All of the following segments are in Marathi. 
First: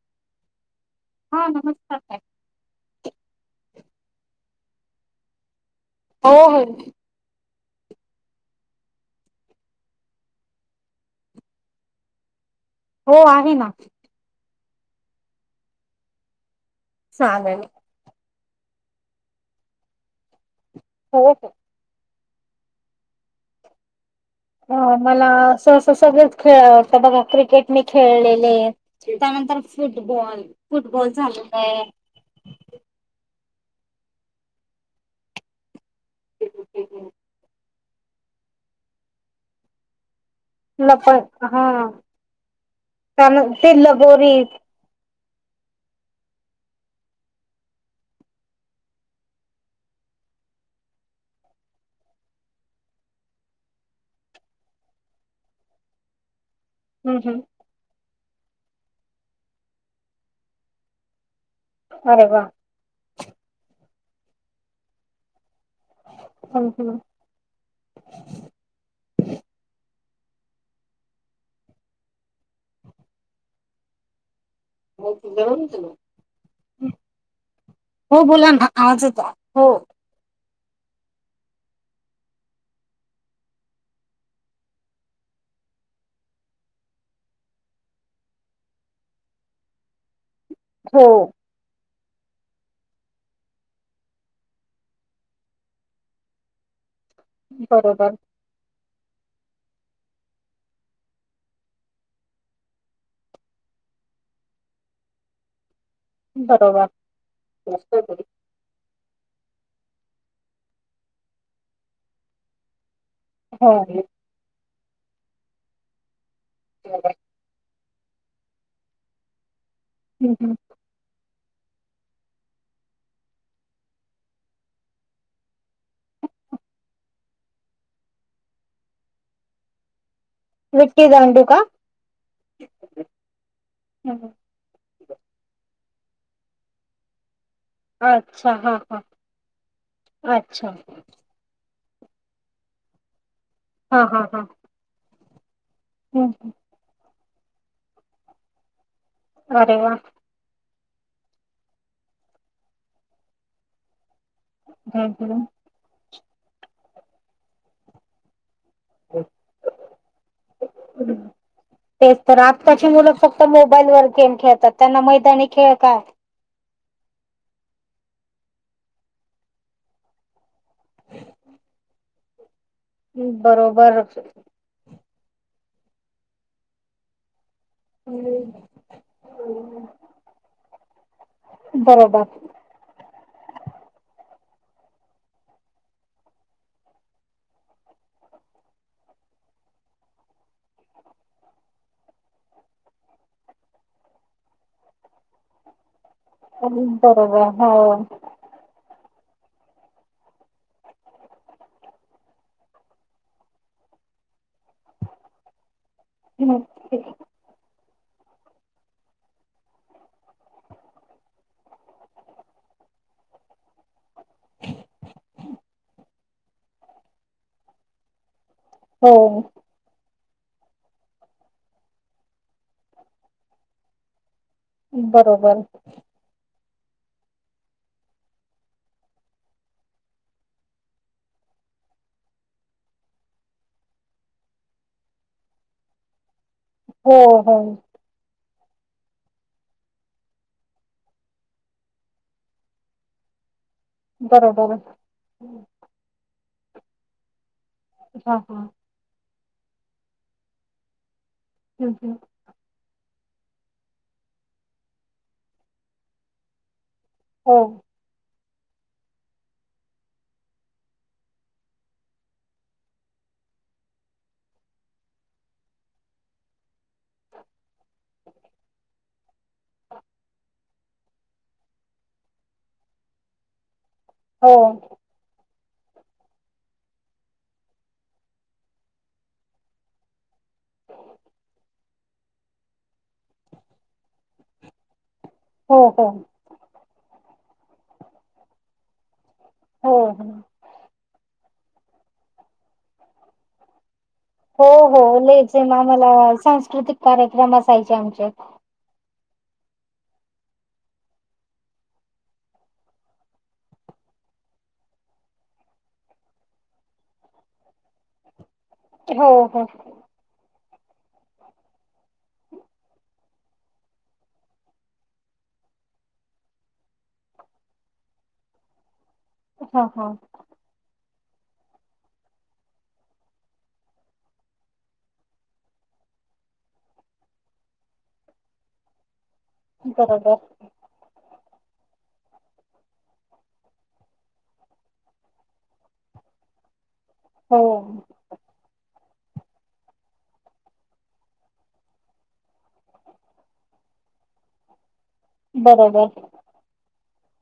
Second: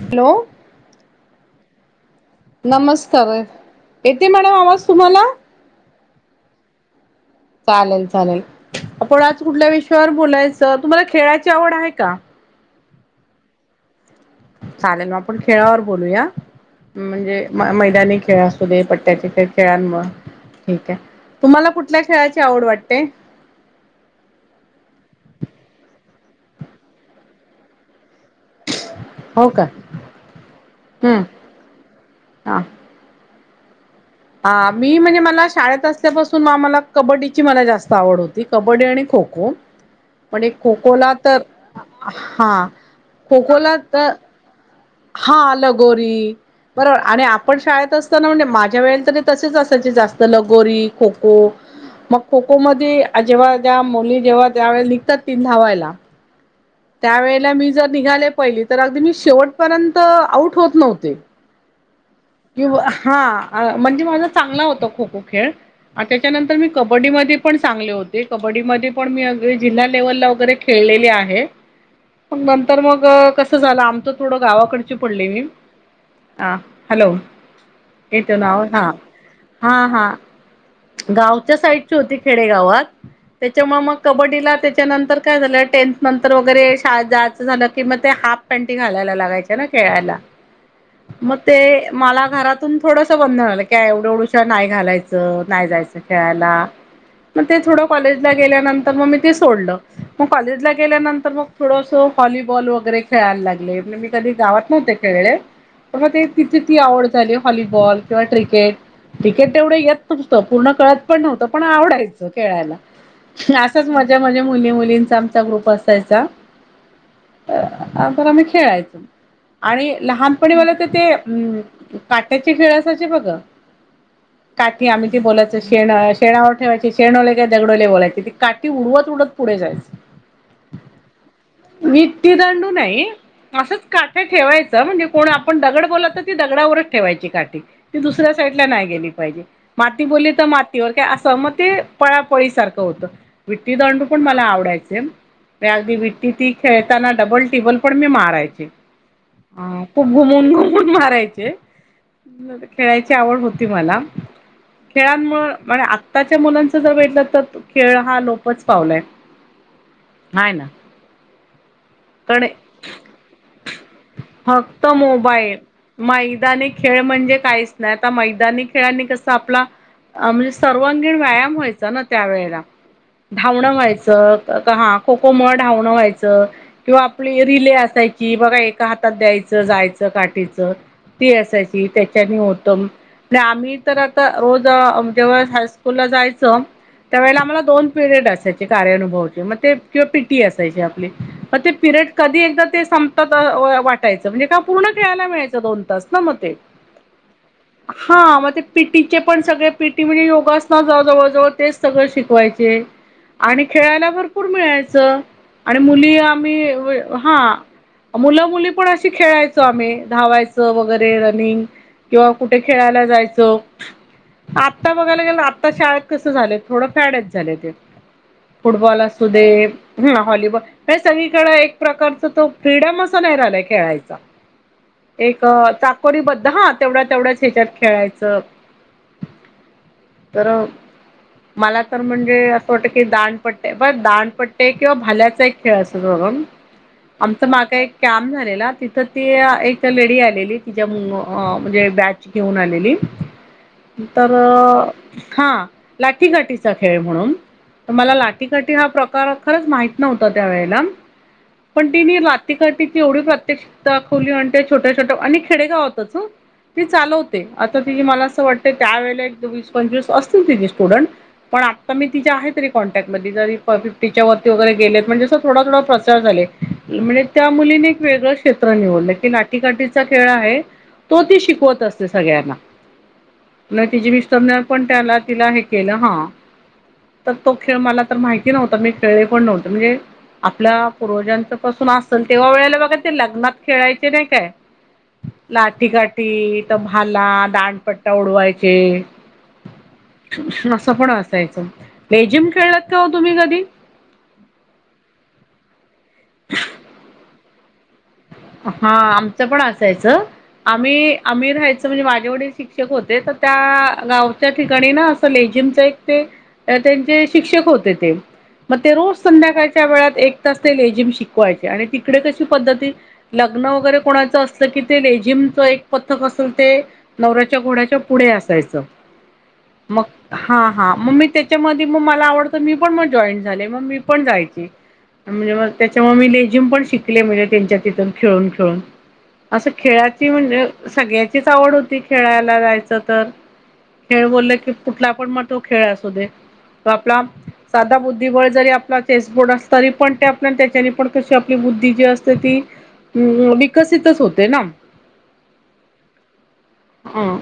हॅलो. हा नमस्कार. नमस्कार. येते मॅडम आवाज तुम्हाला? हो हो. चालेल चालेल. आपण आज कुठल्या विषयावर बोलायचं? तुम्हाला खेळाची आवड आहे का? हो आहे ना. चालेल म आपण खेळावर बोलूया, म्हणजे चालेल. मैदानी खेळा- [unintelligible] खेळानमुळं ठीके हो हो तुम्हाला कुठल्या खेळा आवड वाटते अ मला सहसा सगळेच खेळ आता बघा क्रिकेट मी खेळले. [unintelligible] हो त्यानंतर का फुटबॉल फुटबॉल हम्म [unintelligible] काय हा हा मी म्हणजे मला शाळेत असल्यापासून मला कबड्डीची मला जास्त आवड होती कबड्डी आणि खो. खोओ म्हणजे खो लप खोला तर हा हा त्यान खो ते खोला तर लगोरी हा लगोरी बरोबर आणि आपण शाळेत असताना म्हणजे माझ्या वेळेला तरी तसेच असायचे जास्त लगोरी खो खो मग खो खो मध्ये जेव्हा ज्या मुली जेव्हा त्या्या वळे नििघतात ती धवायला. हम्म हम्म त्यावेेळेला मी जर निघाले पहिली तर अगदी मी शेवटपर्यंत आऊट होत नव्हते. अरे वा किं हा म्हणजे माझा चांगला होता खो खो खेळ आणि त्याच्यानंतर हम्म मी हम्म. कबड्डी म पण चांगले होते कबड्डी ममध्ये पण मी जिल्ह्यात व वरे खेळ न मग कस झाल आमच थोडं गावाकडची पडली मी ह हॅलो हे हो तरो बोला नाव ना हा आवाज येतो हो हा हा गावच्या साईडची होती खेडेगावात त्याच्यामुळे मग कबड्डीला त्याच्यानंतर काय झालं. टेन्थ नंतर वगैरे शळा जायचं झालं कि मग ते हाफ पॅन्टी घालायला लागायचे ना खेळायला हो मते मला घरातून थोडसं बंधन आलं क एवढं एवढुश नाही घालायचं. नाही जायचं खेळायला मग ते थोडं बरोबर कॉलेजला गेल्यानंतर तर मग मी ते सोडलं मग कॉलेजला गेल्यानंतर मग थोडंसं व्हॉलीबॉल वगैरे खेळायला लागले. मी कधी गावात नव्हते खेळेले. प ते तिथे ती बरोबर आवड झाली व्हॉलीबॉल किंवा क्रिकेट क्रिकेट तेवढे येत. पूर्ण कळत पण नव्हतं पण आवडायचं खेळायला हो असंच हम्म माज्याज्या मुली मुली. आम ग्रुप असायचा पण आम्ही खेळायचो. आणि हम्म. लहानपणी मला तर ते हम् काट्याचे खेळायचे बघ का? की आम्ही ते बोलायं शेण शेणावर ठेवायची शेणवले काय दगडवले बोलायचे ती काठी उडवत उडत पुढे जायची. [unintelligible] विटी दांडू. का मठ्टी दांडू नाही असंच काठ्या ठेवायचं म्हणजे कोण आपण दगड. बलात ती दगडावरच ठेवायची काठी ती दुसऱ्या अच्छा साईड ला हा नाही हा गेली पाहिजे. माती बोलली तर अच्छा मातीवर काय असं मग ते पळापळी सारखं होत. विट्टी हा दंडू हा पण हा मला आवडायचे अगदी विट्टी ती हम्म खेळताना. डबल टेबल पण मी मारायचे अरे वा खूप घुमून मारायचे खेळायची आवड होती मला हम्म, हम्म. खेळांमुळे म्ह आत्ताच्या मुलांच जर भेटलं तर खेळ हा लोक. च पावलंय नाही ना. तेच तर कडे आत्ताची मुलं फक्त मोबाईल वर गेम खेळतात फक्त त्यांना मैदानी मोबाईल खेळ काय? मैदानी खेळ म्हणजे काहीच नाही आता मैदानी खेळनी कस आपला म्हणजे सर्वांगीण व्यायाम व्हायचा ना त्या वेळेला धावणं बरोबर व्हायचं आता हा. खो खोमुळे धावणं व्हायचं किंवा आपली रिले असायची बघा एका हातात द्यायचं जायचं काठीचं ती असायची बरोबर त्याच्याने होतं प आम्ही तर आता रोज जेव्हा हायस्कूल ला जायचं. त्यावेळेला आम्हाला दोन पिरियड असायचे कार्यनुभवचे मग ते किंवा पीटी असायचे आपली मग ते प ते कधी एकदा ते संपतात वाटायचं म्हणजे का पूर्ण खेळायला मिळायचं दोन तास. म बरोबर हो हा म पटी चे पण सगळे पीटी म्हणजे योगासना जवळ जवळ तेच सगळं शिकवायचे. आणि खेळायला भरपूर मिळायचं आणि मुली आम्ही हा. मुलं मुली पण अशी खेळायचो आम्ही धावायचं वगैरे रनिंग किंवा कुठे खेळायला जायचं. आता बघायला गेलं आता शाळेत कसं झालंय थोडं फ्याड्यात झालंय ते. फुटबॉल हो असू दे. हा व्हॉलीबॉल हे सगळीकडे एक प्रकारच तो फ्रीडम असं नाही राहिलाय खेळायचा. एक बरोबर चाकोरीबद्ध, हा तेवढ्या तेवढ्याच ह्याच्यात खेळायचं. तर मला तर म्हणजे असं वाटत की दांडपट्टे ब दांडपट्टे किंवा भाल्याचा एक खेळ असत. हो आमच हो माग एक कॅम्प झालेला तिथ ती एक लेडी आलेली तिच्या म्हणजे बॅच घेऊन आलेली. तर बरोबर हा लाठीकाठीचा खेळ म्हणून त मला लाटीकाठी हा प्रकार खरंच माहित नव्हता त्या वेळेला. पण हम्म, हम्म. तिने लाठीकाठीची एवढी प्रात्. क्षीक दाखविली आणि ते छोट्या छोट्या आणि खेडेगाव होत ती चालवते हो आता तिने मला असं वाटते त्या वेळेला एक वीस पंचवीस असतील तिचे स्टुडन्ट पण आत्ता मी आहे तरी तिच्या कॉन्टॅक्टमध्ये. तरीपण फिफ्टीच्या वगैरे गेलेत म्हणजे असं थोड थोड प्रसार झाले म्हणजे त्या मुलीने एक वेगळं. क्षेत्र निवडलं की लाठीकाठीचा खेळ आहे, तो ती शिकवत असते सगळ्यांना. न तिची हो मिस्टरने पण त्याला, तिला हे केलं हा. तर तो खेळ मला तर माहिती नव्हता मी खेळले पण नव्हते म्हणजे आपल्या पूर्वजांच पासून असल तेंव्हा वेळेला बघा ते लग्नात खेळायचे नाही काय? हो लाठी- हो काठी तर भाला, दांडपट्टा उडवायचे. हो असं पण असायचं, लेझीम खेळलात का हो तुम्ही कधी? हो हो मी ते आम्हाला सांस्कृतिक कार्यक्रम असायचे आमचे हा. आमचं पण असायचं. आम्ही आम्ही राहायचो म्हणजे माझे वडील शिक्षक होते तर त्या गावच्या ठिकाणी ना असं जिमच एक ते त्यांचे शिक्षक होते ते मग ते रोज हो हो संध्याकाळच्या वेळात एक तास ते लेझिम शिकवायचे आणि तिकडे कशी पद्धत आहे लग्न वगैरे कोणाचं असलं की ते लेझीमच एक पथक असेल ते नवऱ्याच्या घोड्याच्या पुढे ते असायचं, मग हा हा मग मी त्याच्यामध्ये मग मला आवडत मी पण मग जॉईट झाले मग मी पण जायची म्हणजे मग त्याच्यामुळे मी लेझीम पण शिकले, म्हणजे त्यांच्या तिथून. खेळून-खेळून असं खेळाची बरोबर म्हणजे सगळ्या चीच आवड होती खेळायला जायचं तर खेळ बोलले की कुठला पण मग तो खेळ असू दे आपला हो साधा बुद्धिबळ जरी आपला चेसबोर्ड असत तरी पण आपल्या त्याच्यानी पण कशी आपली बुद्धी जी असते ती हम् हम् विकसितच होते ना बरोबर. हम्.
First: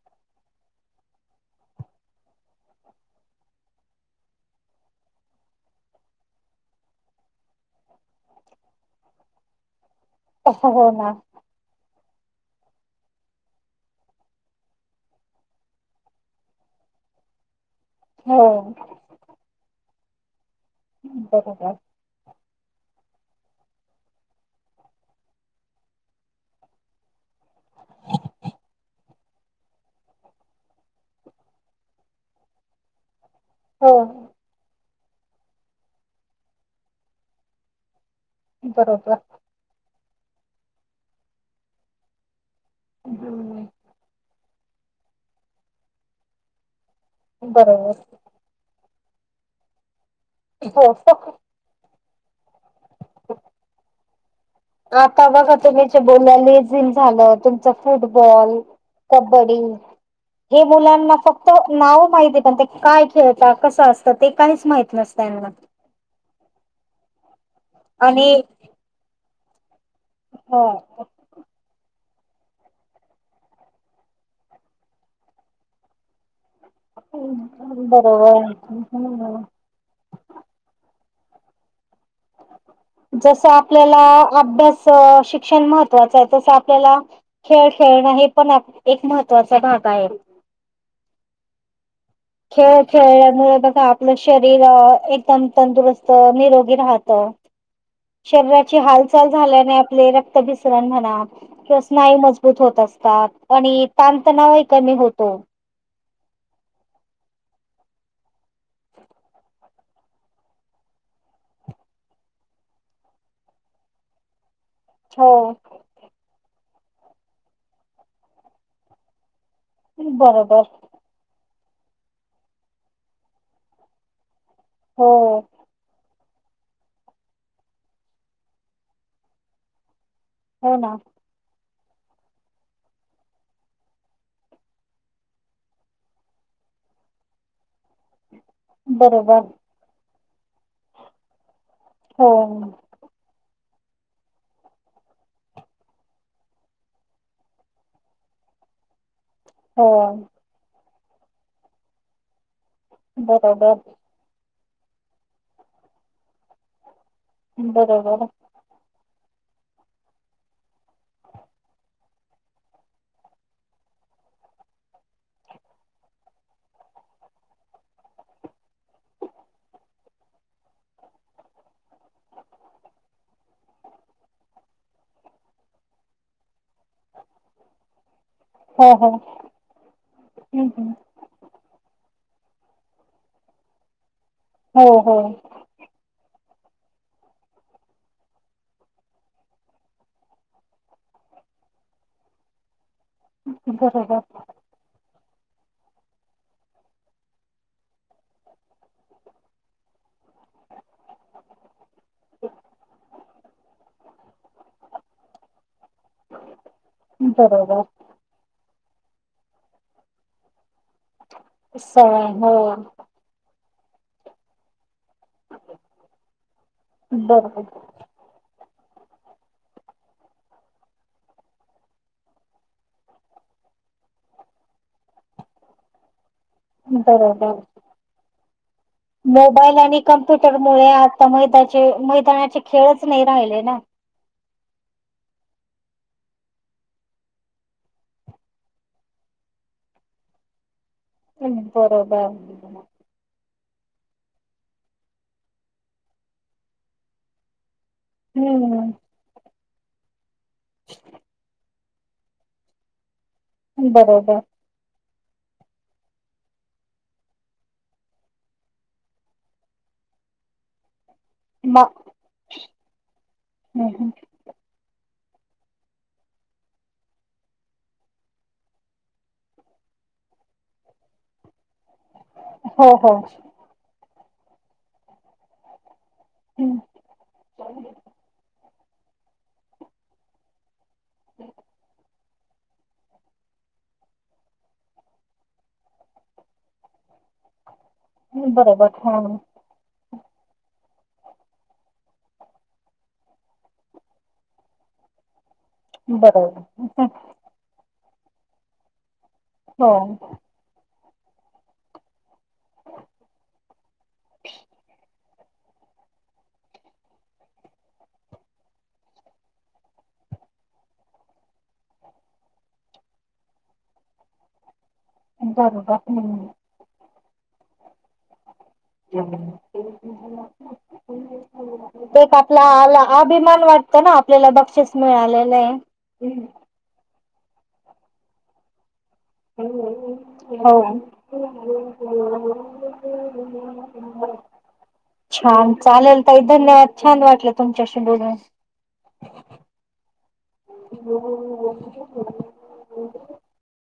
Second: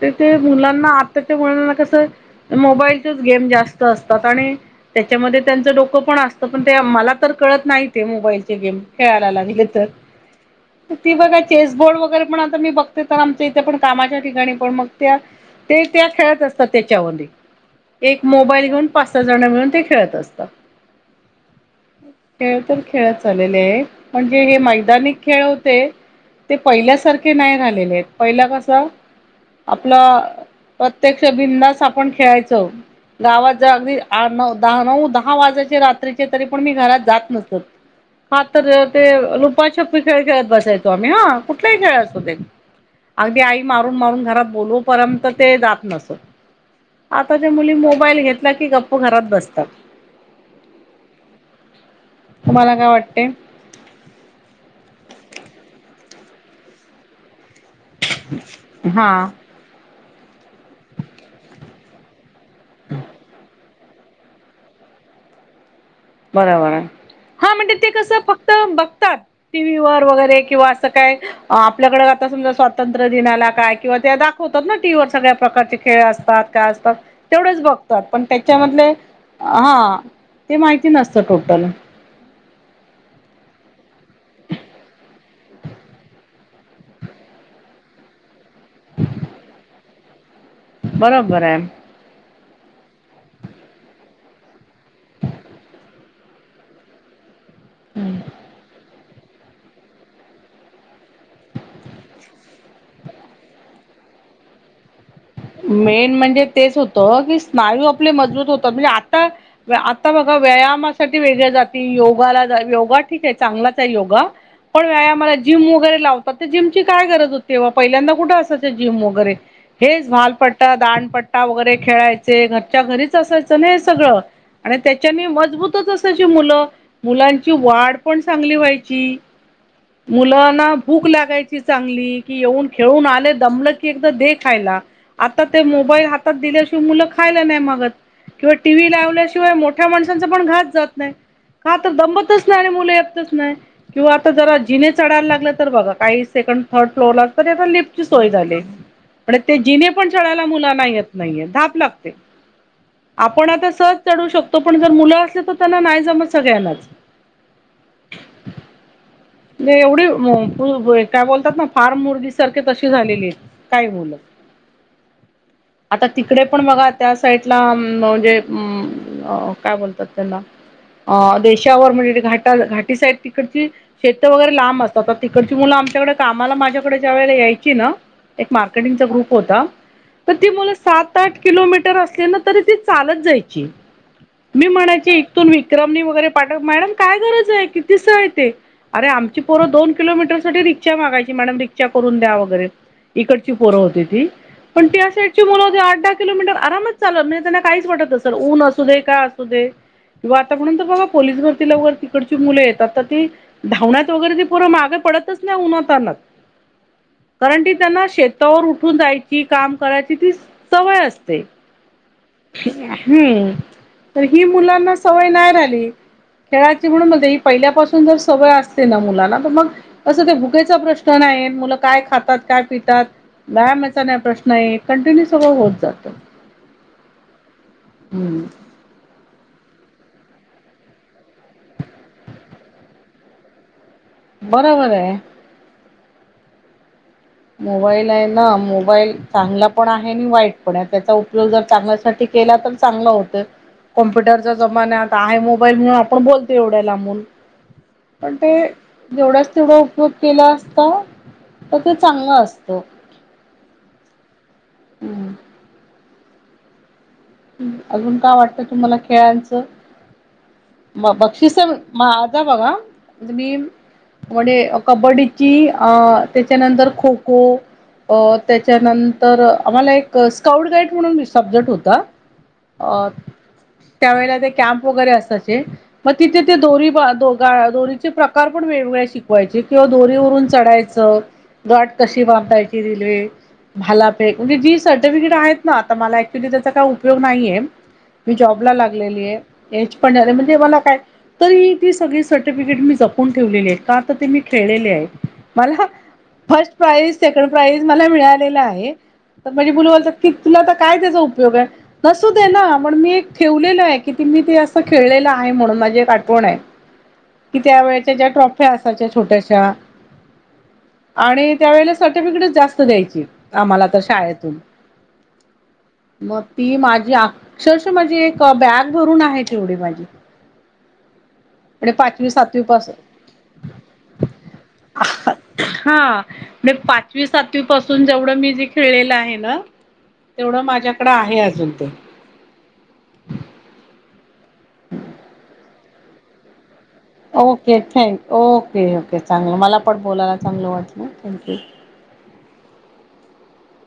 तेथे मुलांना, आताच्या मुलांना कसं मोबाईलचेच गेम जास्त असतात आणि त्याच्यामध्ये त्यांचं डोकं पण असतं पण ते मला तर कळत नाही ते मोबाईलचे गेम खेळायला लागले हो ना ती बघा चेसबोर्ड वर तरी पण आता मी बघते तर आमच्या इथे पण कामाच्या ठिकाणी पण मग त्यात ते त्या खेळत असतात त्याच्यामध्ये एक हो मोबाईल घेऊन पाच, सहा जण मिळून ते खेळत असतात. बरोबर. खेळ तर खेळच झालेले आहे, पण जे हे मैदाानी खेळ होते ते पहिल्यासारखे नाही राहीलेले आहेत, पहिल कस आपलं प्रत्यक्ष बिनधास्त आपण खेळायचो. गावाच्या हो अगदी आठ, नऊ, दहा, नऊ दहा वाजाचे रात्रीचे तरी पण मी घरात जात नसत हा तर ते बरोबर लुपाछु छपी चे खेळ खेळत बसायचो आम्ही, ह कुठलाही खेळ असू दे, अगदी आई हम्म मारून-मारून घरात बोलाऊपर्यंत पर्यंत ते जात नसत आताच्या मुली बरोबर मोबाईल घेतला की फक्त घरात बसतात. हो फक्त तुम्हाला काय वाटते? आता बघा तुम्हीचं बोल्यानी जन झालं तुमच फुटबॉल, हा कबड्डी हे मुलांना फक्त नाव माहिती पण ते काय खेळतात कसं असतं ते काहीच माहित नसतं त्यांना. बरं बरं हा म्हणजे ते कस आणि फक्त बघतात टीव्ही वरं वैगरे किंवा हो असं काय आपल्याकडे आता समजा स्वातंत्र्य दिनाला काय किंवा त्या दाखवतात ना टीव्ही वर सगळ्या प्रकारचे खेळ असतात. असतात तेवढच बघतात, पण बरोबर त्याच्यामधले हम्म. हा ते माहितीय नसत टोटल. जसं आपल्याला अभ्यास शिक्षण महत्वाचं आहे, तसं आपल्याला खेळ खेळणं हे पण एक महत्त्वाचा भाग आहे. बरोबर आहे. खेळ खेळल्यामुळे बघा आपलं शरीर एकदम तंदुरुस्त निरोगी राहत. शरीराची हाल -चाल झाल्याने आपले रक्ताभिसरण म्हणा किंवा स्नायु मजबूत होतं, असतात आणि. व कमी होत [unintelligible] मेन म्हणजे तेच होतं की, स्नायू आपले मजबूत होतात म्हणजे आता. आता बघा व्यायामासाठी वेगळे जातील योगाला योगा ठीक आहे, चांगलाच आहे, योगा. पण व्यायाम हो मला जिम वगैरे लावतो. जिमची काय गरज होते, पहिल्यांदा कुठे असायचं जिम वगैरे हे. हॉल बरोबर पट्टा दाडपट्टा वगैरे खेळायचे घरच्या घरीच असायचं ना हे सगळं. आणि हो त्याच्यानी मजबूतच अस मुलं मुलांची वाढ पण चांगली व्हायची. मुलांना हो ना भूक लागायची. चांगली कि, येऊन खेळून आले दमलं की, एकदा दे खायला. आता ते मोबाईल हातात दिल्याशिवाय मुलं खायला नाही मागत. किंवा टीव्ही बरोबर लावल्याशिवाय मोठ्या माणसांचा पण घासं जात नाही. का तर हो दमतच नाही आणि मुलं यतच नाही. किंवा आता जरा जिने चढायला लागलं तर बघा काही सेकंड थर्ड फ्लोर ला तर लिफ्टची सोय झाली. पण ते जिने हो पण चढायला मुलांना येत नाहीये धाप लागते. आपण आता बरोबर सहज चढवू शकतो पण जर मुलं असले तर त्यांना नाही जमत सगळ्यांनाच. बरोबर. नाही एवढी अ-काय बोलतात ना फार मुरगी सारखे तशी झालेली आहेत काय मुलं. [inaudible] आता तिकडे पण बघा त्या साईडला म्हणजे म-म- काय अ- बोलतात त्याला. अ देशावर म्हणजे घाट घाटी साईड तिकडची. शेत वगैरे लांब असतात तर तिकडची मुलं आमच्याकडे कामाला माझ्याकडे ज्या वेळे यायची ना. एक हो मार्केटिंगचा हो ग्रुप होता तर ती हम्म, मुलं हम्म. सात आठ किलोमीटर अस त ती चालत जायची मी हो म्हणायची हो इथून विक्रम वैगेरे. पाठव मॅडम काय गरज आहे, कितीसं आहे ते. अरे आमची पोरं दोन किलोमीटर साठी रिक्षा मागायची मॅडम रिक्षा करून द्या वगैरे. इकडची पोरं होती बरोबर ती पण त्या साई मुलं हो आठ दहा किलोमीटर आरामच चाल नाही त्यांना काहीच वाटत सर ऊन असू दे काय असू दे. किंवा आता म्हणून तर बघा पोलीस भरती वैगेरे तिकडची मुले येतात तर ती. धावण्यात वगैरे ते परं माग पडतच ना उन्हातानात. कारण ती बरोबर त्यांना शेतावर उठून जायची काम करायची ती सवय असते. सवय हो ते ह्म्म्म. तर ही मुलांना सवय नाही राहिली खेळाची म्हणूनज ही बरोबर पहिल्यापासून जर. अस ना मुना तर मग असं ते भुकेचा प्रश्न नाही मुलं काय खातात काय पितात. व्यामचा नाही प्रश्न आहे, कंटिन्यू सगळं होत, जातं. बरोबर. हम्म मोबाईल आणि कम्प्युटर मुळे आता मैदाचे मैदानाचे खेळच नाही राहिले ना. बरोबर आहे. मोबाईल आहे, ना मोबाईल चांगला पण आहे, आणि वाईट पण आहे. त्याचा उपयोग जर चांगल्यासाठी बरोबर केला तर चांगला होतेय. कम्प्युटरच्या जमान्यात आहे, मोबाईल म्हणून आपण बोलतो एवढ्या ला मुन. पण ते हम्म जेवढाच तेवढा उपयोग केला असता त तेच. चांग असतो. बरोबर. हम्म. ह् अजून का वाटतं तुम्हाला खेळांचं. ब बक्षिस म माझा बघा म्हणजे मी वडी कबड्डी. की अ त्याच्यानंतर खो-खो अ त्याच्यानंतर आम्हाला एक स्काउट गाईड म्हणून सब्जेक्ट होता हो हो. त्यावेळेला ते कॅम्प वगैर असायचे मग तिथे ते दोरी द दोघा दोरीचे प्रकार पण वेगवेगळ्या शिकवायचे किंवा दोरीवरून चढायचं गाठ कशी वाप रायची [unintelligible] भालाफेक म्हणजे जी सर्टिफिकेट आहेत ना आता मला अक्चुली त्याचा काय उप योग नाहीये मी जॉबला बरोबर हा लागलेली आहे. एच पण झालंय म्हणजे मला काय तर ही ती सगळी सर्टिफिकेट मी जपून ठेवलेली आहे का तर ते मी खेळलेले आहे. मला बरोबर फर्स्ट प्राईज, सेकंड प्राईज मला मिळालेला आहे. तर म्हणजे [unintelligible] की हो तुला आता काय त्याजा उपयोग आहे? असुदे ना म्हणून मी एक ठेवलेलं आहे की मी ते असं खेळलेलं आहे म्हणून माझी एक आठवण आहे. कि त्या वेळेच्या ज्या ट्रॉफ्या असायच्या छोट्याशा आणि त्यावेळेला सर्टिफिकेटच जास्त द्यायची आम्हाला तर शाळेतून [inaudible] की माझी अक्षरशः माझी एक बॅग भरून आहेत एवढी माझी [inaudible] एक आपला सातवी पासून आला अभिमान वाटतो ना आपल्याला बक्षीस मिळालेलं आहे. हां मी पाचवी सातवीपासून जेवढं मी जे खेळलेलं आहे. ना तेवढं माझ्याकडे आहे अजून ते [inaudible] छान चालेल ताई धन्यवाद. छान वाटलं ओके तुमच्याशी थँक बोलून ओके ओके चांगलं मला पण बोलायला चांगलं वाटलं थँक्यू. [inaudible] [inaudible]